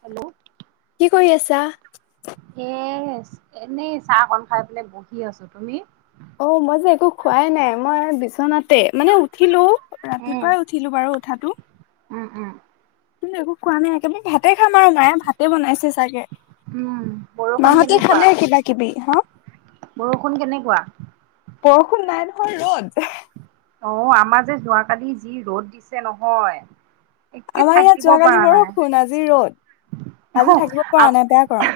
Hello কি কৰি আছা? এ এনেই চাহ কন খাই পিনে বহি আছো তুমি অ মই যে একো খোৱাই নাই মই বিচনাতে মানে উঠিলো উম ৰাতিপুৱাই উঠিলো বাৰু উঠাতো উম উম কিনো একো খোৱা নাই একেবাৰে ভা - তাতেই খাম আৰু মায়ে ভাতে বনাইছে চাগে, উম বৰষুণ মা হতে কেনেকুৱা খালে কিবা-কিবি। হা বৰষুণ কেনেকুৱা? বৰষুণ নাই নহয়, ৰ'দ- অ আমাৰ যে যোৱাকালি যি ৰ'দ দিছে নহয় একে আমাৰ ইয়াত থাকিব যোৱাকালি পৰা নাই বৰষুণ আজি ৰ'দ। আজি থাকিব পৰা নাই বেয়া গৰম।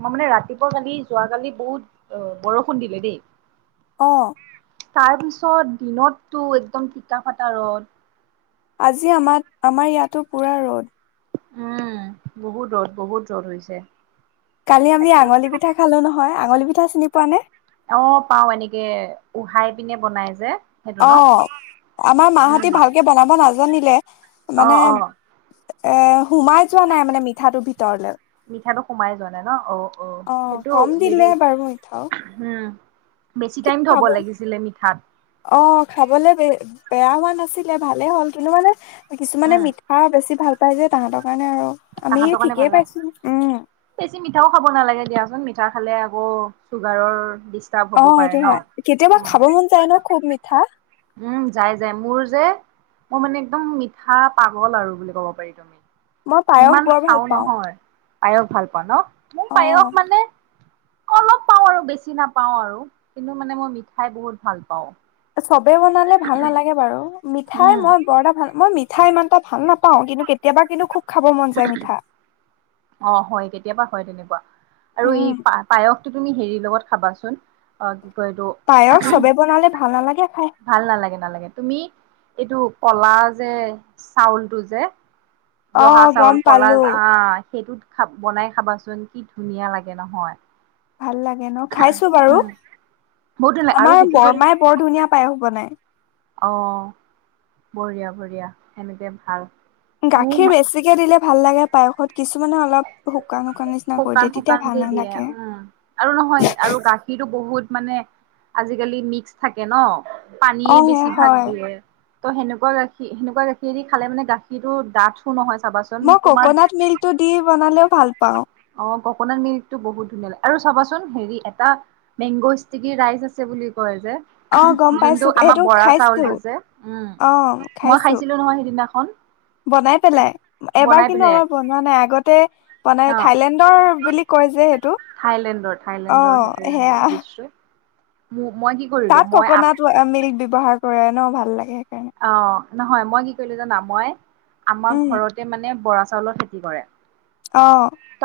আমাৰ মানে ৰাতিপুৱা যোৱাকালি বহুত বৰষুণ দিলে দেই। অ তাৰ পিছত দিনতটো একদম টিকা-ফটা ৰ'দ, আজি আমাৰ আমাৰ ইয়াতো পুৰা ৰ'দ। উম বহুত ৰ'দ-বহুত ৰ'দ হৈছে। কালি আমি তাকে আঙুলি পিঠা খালো নহয়, আঙুলি পিঠা চিনি পোৱা নে? অ পাও, এনেকে উহাই পিনে বনাই যে। সেইটো অ, ন আমাৰ উম, মাহতে ভালকৈ বনাব নাজানিলে। অ', অ', মানে-এ সোমাই যোৱা নাই মানে মিঠাইটোৰ ভিতৰলে। মিঠাইটোত সোমাই যোৱা নাই ন, অ অ সেইতটো কম দিলে হেৰি বাৰু মিঠাও উম বেছি টাইম থব -খাব। লাগিছিলে মিঠাত অ, খাবলে বেয়া হোৱা নাই নাছিলে ভালেই হ'ল কিন্তু মানে কিছুমানে উম, মিঠা বেছি ভাল পায় যে- তাহাঁতৰ কাৰণে আৰু আমি তাহতৰ কাৰণে ঠিকেই ভাল পাইছো উম আৰু বেছি মিঠাও খাব নালাগে দিয়াচোন মি- -ঠা খালে আকৌ চুগাৰৰ- ডিষ্টাৰ্ব অ হ'ব পাৰে এইটো ন। হয়, কেতিয়াবা উম, খাব মন যায় ন খুব মিঠা। উম যাই যাই মোৰ যে- মই মানে একদম মিঠা-পাগল আৰু বুলি কব পাৰি। মই পায়স ইমান বৰ ভাল খাওঁ পাওঁ নহয়। পায়স ভাল পাওঁ ন, মোৰ অ পায়স মানে- অলপ পাওঁ আৰু বেছি নাপাওঁ আৰু কিন্তু মানে মই মিঠাই বহুত ভাল পাওঁ। চবেই বনালে ভাল নালাগে বাৰু, মিঠাই উম। মই বৰ এটা ভাল নাপাওঁ, মই মিঠাই ইমান এটা ভাল না- পাওঁ কিন্তু কেতিয়াবা কিন্তু খুব খাব মন যায় মিঠা। অ হয় কেতিয়াবা হয় তেনেকুৱা। আৰু এই উম পায়সটো তুমি হেৰিৰ লগত খাবাচোন, অ কয় এইটো পায়স চবে বনালে ভাল নালাগে। খাই ভাল নালাগে নালাগে তুমি এইটো কলা যে চাউলটো যে- অ জহা গম চাউল কলা পালো আহ সেইটোত ভাব বনাই খাবাচোন কি ধুনীয়া লাগে নহয় ভাল লাগে ন খাইছো বাৰু, বহুত ধুনীয়া লাগে আৰু আমাৰ সেইটো বৰমাই বৰ ধুনীয়া পায়স বনাই। আহ বঢ়িয়া-বঢ়িয়া সেনেকেয়ে ভাল। গাখীৰ মোৰ বেছিকৈ দিলে ভাল লাগে পায়সত, কিছুমানে অলপ শুকান শুকান নিচিনা কৰি দিয়ে তেতিয়া শুকান-শুকান ভাল কে দিয়ে। নালাগে। উম আৰু নহয় আৰু গাখীৰটো বহুত- মানে আজিকালি মিক্স থাকে ন, অ পানীয়ে সেয়া বেছি ভাগ হয় দিয়ে ত' সেনেকুৱা সেনেকুৱা গাখীৰেদি খালে মানে গাখীৰৰ ডাঠু নহয় চাবাচোন মই তোমাৰ ককনাট মিল্কটো দি বনালেও ভাল পাওঁ। অ', ককনাট মিল্ক টো বহুত ধুনীয়া আৰু চাবাচোন হেৰি এটা মেংগ' ষ্টিকি ৰাইচ আছে বুলি কয় অ গম যোনটো পাইছো আমাৰ এইটো বৰা খাইছো চাউলটো যে, উম অ মই খাইছো খাইছিলো নহয় সেইদিনা বনাই পেলাই, বনাই এইবাৰ কিন্তু পিনে আমাৰ বনোৱা নাই আগতে বনাই থাইলেণ্ডৰ বুলি কয় যে সেইটোক থাইলেণ্ডৰ-থাইলেণ্ডৰ সেইটো দেখিছোঁ, মোক তাত ককনাত মিল্কটো ব্যৱহাৰ কৰে ন' ভাল লাগে সেইকাৰণে অ', নহয় মই কি কৰিলোঁ জানা মই আমাৰ উম ঘৰতে মানে বৰা চাউল চাউলৰ খেতি কৰে অ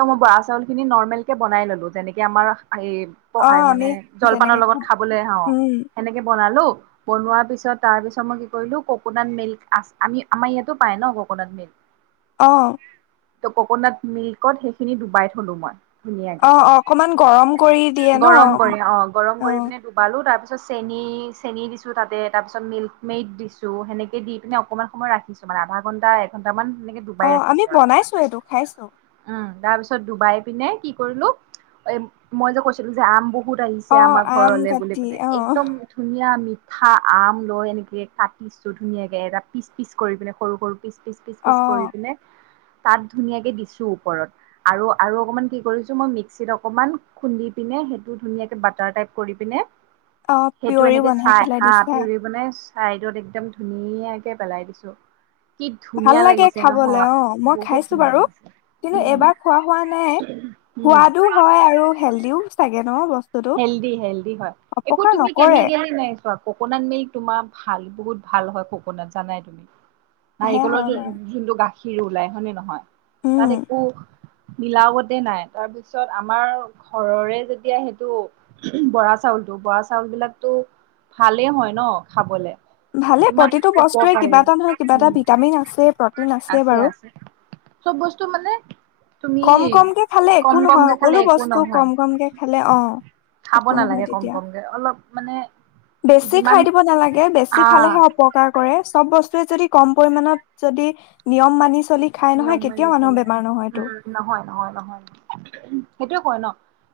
মই বৰা চাউল খিনি নৰ্মেলকে বনাই ললোঁ যেনেকে আমাৰ এহ অ পঢ়াই আমি মানে যেনেকে জলপানৰ লগত খাওঁ খাবলৈ অ', উম সেনেকে বনালো বনোৱাৰ পিছত তাৰ পিছত মই কলো ককনাট মিল্ক আ আমি আমাৰ ইয়াতো পাই ন', ককনাট মিল্ক অ', ত' ককনাট মিল্কত সেইখিনি ডুবাই থলো মই অ ধুনীয়াকে অ অকমান গৰম কৰি দিয়ে ন গৰম কৰি, অ', গৰম কৰি পিনে ডুবালো তাৰ পিছত তাৰ পিছত চেনি চেনি দিছো তাতে তাৰ পিছত মিল্ক মেড দি সেনেকে দি পিনে অকনমান সময় ৰাখিছো মানে আধা ঘণ্টা এঘণ্টা মান অ', আমি বনাইছো সেইটো খাইছো। উম তাৰ পিছত ডুবাই পিনে কি কৰিলোঁ এহ মই যে কৈছিলো যে আম বহু বহুত আহিছে অ আমাৰ আম ঘৰলৈ বুলি কাটি মানে অ একদম ধুনীয়া মিঠা আম লৈ এনেকে কাটি পিচটো ধুনীয়াকৈ এটা পিচ-পিচ কৰি পিনে সৰু সৰু অ পিচ-পিচ-পিচ-পিচ কৰি পিনে তাত ধুনীয়াকে দিছোঁ ওপৰত আৰু আৰু অকমান কি কৰিছো মই মিক্সিত অকমান খুন্দি পিনে সেইটো ধুনীয়াকে বাটাৰ টাইপ কৰি পিনে অ সেইটো পিয়ৰি এনেকে বনাই চাই পেলাই হা দিছা পিউৰি বনাই চাইডত একদম ধুনীয়াকে পেলাই দিছো কি ভাল ধুনীয়া লাগে লাগিছে খাবলে নহয় অ মই বহুত খাইছো ধুনীয়া বাৰু লাগিছে। কিন্তু উম এবাৰ খোৱা খোৱা নাই উম সোৱাদও হয় আৰু হেল্ডিও চাগে ন বস্তু হেল্ডি হেল্ডি হয় একো তুমি নকৰে কেমিকেল নাই চোৱা ককনাট মিল্ক তোমাৰ ভাল বহুত ভাল হয় ককনাট জানাই তুমি সেয়া নাৰিকলৰ য হয় বাৰু যোনটো গাখীৰ ওলাই হয়নে নহয়? তাত উম একো মিলাৱতে নাই, তাৰপিছত আমাৰ ঘৰৰে যেতিয়া সেইটো বৰা চাউলতটো বৰা চাউল বিলাকতো ভালেই হয় ন খাবলে। ভালে কিমান প্ৰতিটো বস্তুৱে উপকাৰী কিবা এটা নহয় কিবা এটা ভিটামিন আছে আছে বাৰু আছে-আছে, চব বস্তু মানে তুমি কম কমকে খালে একো কম নহয় কমকে খালে সকলো একো বস্তু নহয়। কম কমকে খালে অ খাব একো নহয় নালাগে কম তেতিয়া কমকে অলপ মানে বেছি যিমান খাই দিব নালাগে বেছি আহ খালেহে অপকাৰ কৰে চব বস্তু যদি কম পৰিমাণত যদি নিয়ম মানি চলি খাই নহয় নিয়ম মানি কেতিয়াও মানুহৰ চলে বেমাৰ নহয়তো উম, নহয়-নহয়-নহয় সেইটোৱে কয় ন'।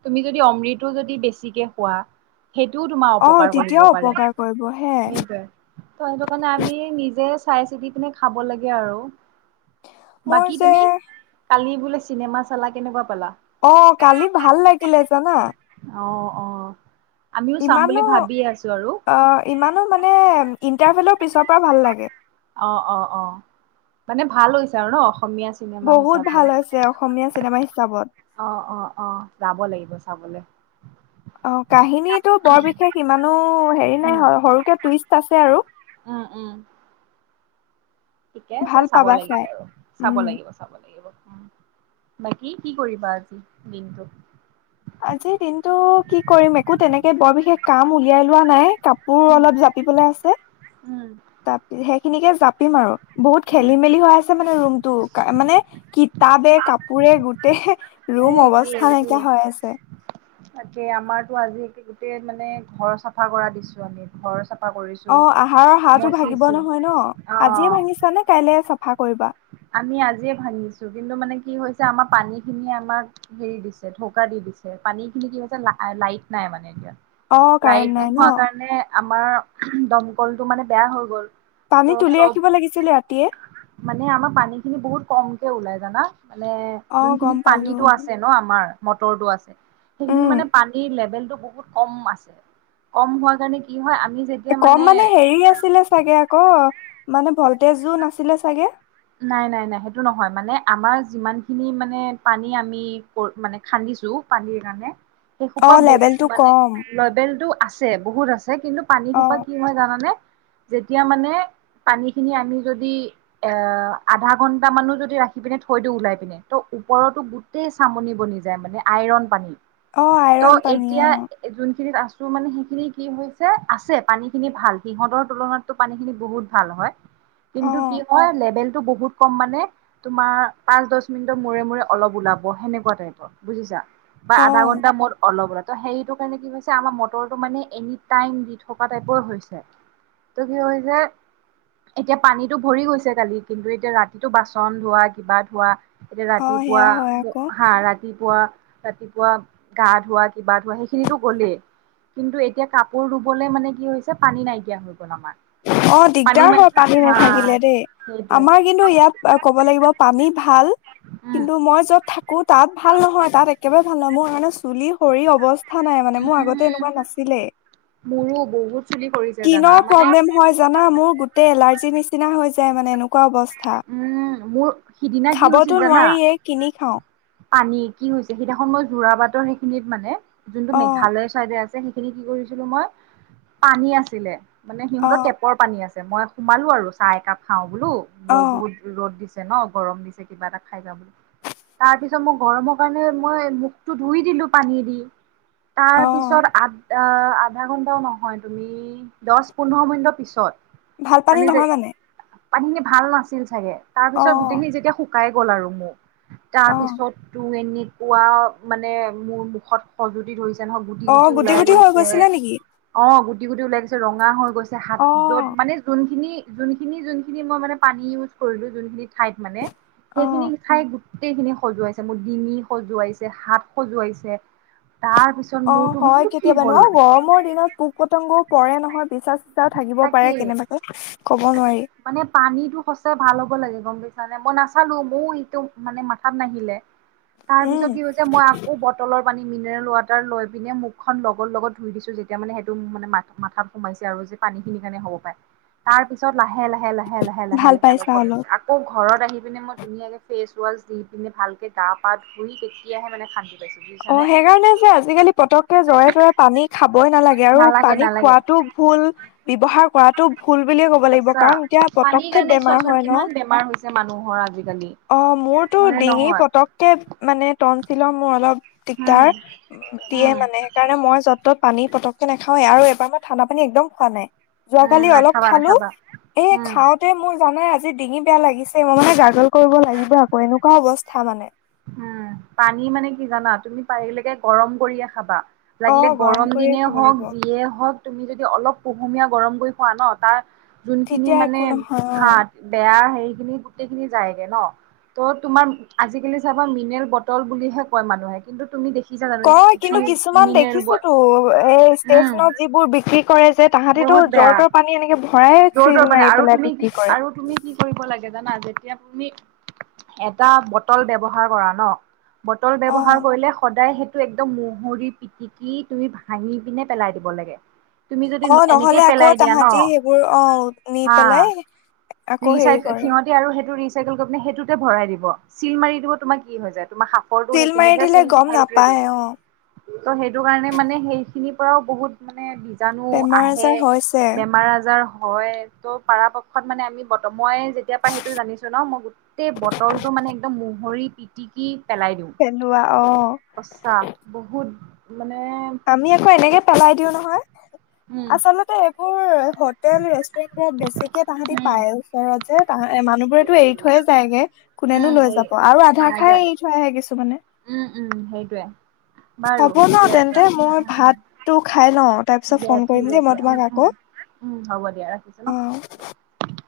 তুমি যদি অমৃতো যদি বেছিকে খোৱা সেইটোও তোমাৰ অ অপকাৰ কৰিব তেতিয়াও পাৰে, অপকাৰ কৰিব হে সেইটোৱে সেইটো কাৰণে আমি নিজে চাই চিতি পিনে খাব লাগে আৰু মোৰ বাকী যে তুমি কালি বোলে চিনেমা চালা কেনেকুৱা পালা? অ', কালি ভাল লাগিলে জানা। অ', - অ', আমিও চাম বুলি ইমানো ভাবিয়ে আছো আৰু অ', ইমানো মানে ইন্টাৰভেলৰ পিছপৰা অ', - অ', - অ', মানে ভাল হৈছে আৰু ন'? অসমীয়া চিনেমা বহুত হিচাপে, ভাল হৈছে অসমীয়া চিনেমা হিচাপত অ', -অ', -অ', যাব লাগিব। চাবলৈ অ' কাহিনীতটো বৰ বিশেষ ইমানো হেৰি উম নাই সৰুকে টুইষ্ট আছে আৰু। উম উম। ঠিকে আছে ভাল চাব পাবা লাগিব চাই আৰু চাব উম লাগিব চাব লাগিব। বাকী কি কৰিবা আজি দিনটো। আজিৰ দিনতটো কি কৰিম একো তেনেকে বৰ বিশেষ কাম উলিয়াই লোৱা নাই কাপোৰ উম, অলপ জাপিবলৈ আছে উম, তি সেইখিনিকে জাপিম আৰু। বহুত উম। খেলি মেলি হৈ আছে মানে ৰুমতটো মানে কিতাপে কাপোৰে গোটেই এ ৰুম একেই অৱস্থা একেই। নাইকিয়া হৈ আছে তাকে আমাৰতো আজি গোতেই মানে ঘৰ চাফা কৰা দিছো আমি ঘৰ চাফা। কৰিছো। অ' আহাৰৰ হাঁহটো ভাঙিব মচিছো নহয় ন আজিয়ে অ'। ভাঙিছা নে কাইলে চাফা কৰিবা। আমি আজিয়ে ভাঙিছো কিন্তু মানে কি হৈছে আমাৰ পানী খিনিয়ে আমাক হেৰি দিছে ঢকা দি পানী খিনি কি হৈছে লাইট নাই মানে এতিয়া অ কাৰেণ্ট লাইট নাই নোখোৱা ন কাৰণে আমাৰ দমকলটো মানে বেয়া হৈ গ'ল পানীত ত' তুলি চব ৰাখিব লাগিছিলে ৰাতিয়ে। মানে আমাৰ পানী খিনি বহুত কমকে ওলাই জানা মানে অ গম যোনখিনিত পালো পানীতটো আছে ন আমাৰ। মটৰটো আছে সেইখিনিত উম মানে পানীৰ লেভেলটো বহুত কম আছে। কম হোৱাৰ কাৰণে কি হয় অ'। কম মানে হেৰি আছিলে চাগে আকৌ মানে ভল্টেজো নাছিলে চাগে। নাই নাই নাই সেইটো নহয় মানে আমাৰ যিমান খিনি মানে পানী আমি মানে খান্দি। পান কাৰণে সেই অ খোপা লেবেলটো মানে কম লবেল টো আছে বহুত আছে কিন্তু পানী অ সোপা কি হয় জানানে যেতিয়া মানে পানী খিনি আমি যদি এ আধা ঘন্ট মানো যদি ৰাখি পিনে থৈ দি ওলাই পিনে ত ওপৰতো গোটেই চামনি বনি যায় মানে আইৰন পানী অ ত' আইৰণ পানী অ এতিয়া যোনখিনিত আ মানে সেইখিনি কি হৈছে আছে পানী খিনি ভাল সিহঁতৰ তুলনাতটো পানী খিনি বহুত ভাল হয় অ কিন্তু কি হয় লেবেল বহুত কম মানে তোমাৰ পাঁচ দহ মিনিটৰ মূৰে মূৰে অলপ ওলাব সেনেকুৱা টাইপত বুজিছা বা অ আধা ঘন্টা মোৰ অলপ ৰা ত সেইটো কাৰণে কি হৈছে আমাৰ মটৰটো মানে এনি টাইম দি থকা টাইপই হৈছে ত' কি ক যে এতিয়া পানীতো ভৰি গৈছে কালি কিন্তু এতিয়া ৰাতিটো বাচন ধোৱা কিবা ধোৱা এতিয়া অ ৰাতিপুৱা সেয়া হয় আকৌ হা ৰাতি ৰাতিপুৱা ৰাতিপুৱা গা ধোৱা কিবা ধোৱাা সেইখিনিতো গ'লেই কিন্তু এতিয়া কাপোৰ ৰুবলৈ মানে কি হৈছে পানী নাইকিয়া হৈল অ দিগদাৰ হয় পানী হা নাথাকিলে দেই সেইটোৱে আমাৰ কিন্তু ইয়াত ক'ব লাগিব পানী ভাল উম, কিন্তু মই য'ত থ আকৌ তাত ভাল নহয় তাত একেবাৰে ভাল নহ মোৰণে চুলি সৰি অৱস্থা ক নাই মানে মোৰ আগতে এনেকুৱা উম, নাছিলে মোৰো বহুত চুলি সৰিছে জানা কিনৰ মানে প্ৰব্লেম হয় জানা মোৰ গোটেই এলাৰ্জিৰ নিচিনা হৈ যায় মানে এনেকুৱা অৱস্থা উম, মোৰ সিদিনা কি হৈছিল খাবতো জানা নোৱাৰিয়ে কিনি খাও পানী কি হৈছে সেইদিনাখ মই জোৰা বাটৰ সেইখিনিত মানে যোনটো অ মেঘালয়ৰ চাইডে আছে সেইখিনি কি কৰিছিলো মই পানী আছিলে মানে অ সিহঁতৰ টেপৰ পানী আছিল মই সোমালো আৰু চাহ একাপ খাও বোলো অ ব বহুত ৰ'দ দিছে ন গৰম দিছে কিবা এটা খাই যা বুলি তাৰ পিছত মই গৰমৰ কাৰণে মই মুখটো ধুই দিলো পানীদি তাৰ অ পিছত আ আহ আধা ঘন্টাও নহয় তুমি দহ পোন্ধৰ মিনিটৰ পিছত ভাল পানী নহয় মানে পানী খিনি ভাল নাছিল চাগে তাৰ অ পিছত গোটেইখিনি যেতিয়া শুকাই গ'ল আৰু মোক তাৰ অ পিছত তোৰ এনেকুৱা মানে মোৰ মুখত সজতি ধৰিছিল নহক গুটি অ গুটি ওলাই হৈ গৈছে গৈছিলে নেকি অ গু গুটি গুটি ওলাই গৈছে ৰঙা হৈ গৈছে হাত যত অ', মানে যোনখিনি যোনখিনি যোনখিনি মই মানে পানী ইউজ কৰিলো যোনখিনি ঠাইত মানে সেইখিনি অ', ঠাইত গোটেইখিনি সজুৱাইছে মোৰ ডিঙি সজুৱাইছে হাত সজুৱাইছে অ হয় কেতিয়াবা হ'ল নহ গৰমৰ দিনত পোক পতংগও পৰে নহয় পিচা চিচাও থাকিব তাকে পাৰে কেনেবাকৈ কব নোৱাৰি মানে পানীতটো সঁচাই ভাল হ'ব লাগে গম পাইছাানে মই নাচালো ময় এইটো মানে মাথাত নাহিলে তাৰ উম, পিছত কি হৈছে মই আকৌ বটলৰ পানী মিনাৰেল ৱাটাৰ লৈ পিনে মুখখন লগৰ লগত ধুই দিছো যেতিয়া মানে সেইটো মান মা মাাত সোমাইছে আৰু পানী খিনি কাৰণে হ'ব পাই তাৰ পিছত লাহে লাহে লাহে লাহে লাহে লাহে ভাল লাহে অল পাইছা অলপ। কমছে আকৌ ঘৰত আহি পিনে মই ধুনীয়াকে ফেচ ছোৱাল দি পিনে ভালকে গা পাত ধুই কেতিয়াহে মানে খান্দি অ সেই কাৰণে যে আজিকালি পতককে জৰে তৰে পানী খাব নালাগে আৰু পানী খোৱাাতটো ভুল ব্যৱহাৰ কৰাতো ফুল বুলিয়ে ক'ব লাগিব সঁচা কাৰণ এতিয়া পানীৰ পতকে কাৰণে বেমাৰ চোৱাচোন হয় ন কিমান বেমাৰ হৈছে মানুহৰ আজি অ মোৰতো ডিঙি পতককে মানে তটনচিলৰ মোৰ অলপ উম দিগদাৰ দিয়ে উম মানে সেইকাৰণে মই য'ত ত'ত পানী পতকে নাখাওেই আৰু এবাৰ মই ঠাণ্ডা পানী একদম খোৱা নাই উম যোৱাকালি অলপ নাখাবা খালো নাখাবা এই উম। খাওঁতে মোৰ জানাই আজি ডিঙি বেয়া লাগিছে মই মানে গাগল কৰিব লাগিব আকৌ এনেকুৱা অৱস্থা মানে উম পানী মানে কি জানা তুমি পাৰিলেকে গৰম কৰিয়ে খাবা অ লাগিলে গৰম কৰিয়ে দিনে খাব হওঁক লাগিব যিয়ে হওঁক তুমি যদি অলপ পুহুমীয়া গৰম কৰি খোৱা ন তাৰ যোনখিনি তেতিয়া মানে একো নহয় অ হাত বেয়া হে সেইখিনি গোটেই খিনি যায়গে ন ত' তোমাৰ আজিকালি বা মিনেল বটল বুলিহে ক মানুহে কিন্তু তুমি দেখ কয় কিন্তু কিছুমান দেখিছোতো এই উম, ষ্টেচনত যিবোৰ বিক্ৰী কৰে যে তাহাঁতেতো জ্বৰটোৰ পানী এনেকে ভৰাই দৰ চিল দৰ মানে মাৰি আৰু পেলাই তুমি কি বিক্ৰী কৰে আৰু তুমি কি কৰিব লাগে জানা যেতিয়া তুমি এটা বটল ব্যৱহাৰ কৰা ন বটল অ ব্যৱহাৰ কৰিলে সদায় টো একদম মহৰি পিটিকি তুমি ভাঙি পিনে পেলাই দিব লাগে তুমি যদি অ নহলে এনেকেই আকৌ পেলাই দিয়া ন তাহাঁতি সেইবোৰ অ নি হা পেলাই আকৌ হেৰি ৰিচাই কৰে সিহঁতে আৰু সেইটো সেইটোতে ভৰাই দিব চিল মাৰি দিব তোমাৰ কি হৈ যায় তোমাৰ সাফৰটো চিল সেইখিনি মাৰি দিলে আছিল গম হেটোৱেতো নাপায় অ ত' সেইটো কাৰণে মানে সেই খিনিৰ পৰাও বহুত মানে জানো বেমাৰ আহে আজাৰ হৈছে বেমাৰ আজাৰ হয় ত' পৰাৰাপক্ষত মানে আমি ব মই যেতিয়া প সেইটো জানিছো ন মই গোটেই বটলতটো মানে মানে একদম মহৰি পিটিকি পেলাই দিওঁ পেলোৱা অ পচা বহুত মানে আমি আকৌ এনেকে পেলাই দিও নহয় উম আচলতে এইবোৰ হোটেল ৰেষ্টুৰেণ্ট বিলাত বেছিকে তাহাঁতে উম পায় ওচৰত যে এ মানুহবোৰেতো এৰি থৈয়ে যায়গে কোনেনো উম লৈ এই যাব আৰু আধা খাই নাযায় এৰি থৈ আহে কিছুমানে উম উম সেইটোৱে বাৰু হ'ব ন ঠিকে আছে তেন্তে মই ভাতটো খাই লওঁ তাৰ পিছত দিয়া ফোন ঠিক কৰিম দেই মই আছে উ তোমাক উম আকৌ উম হ'ব দিয়া ৰাখিছো অ ন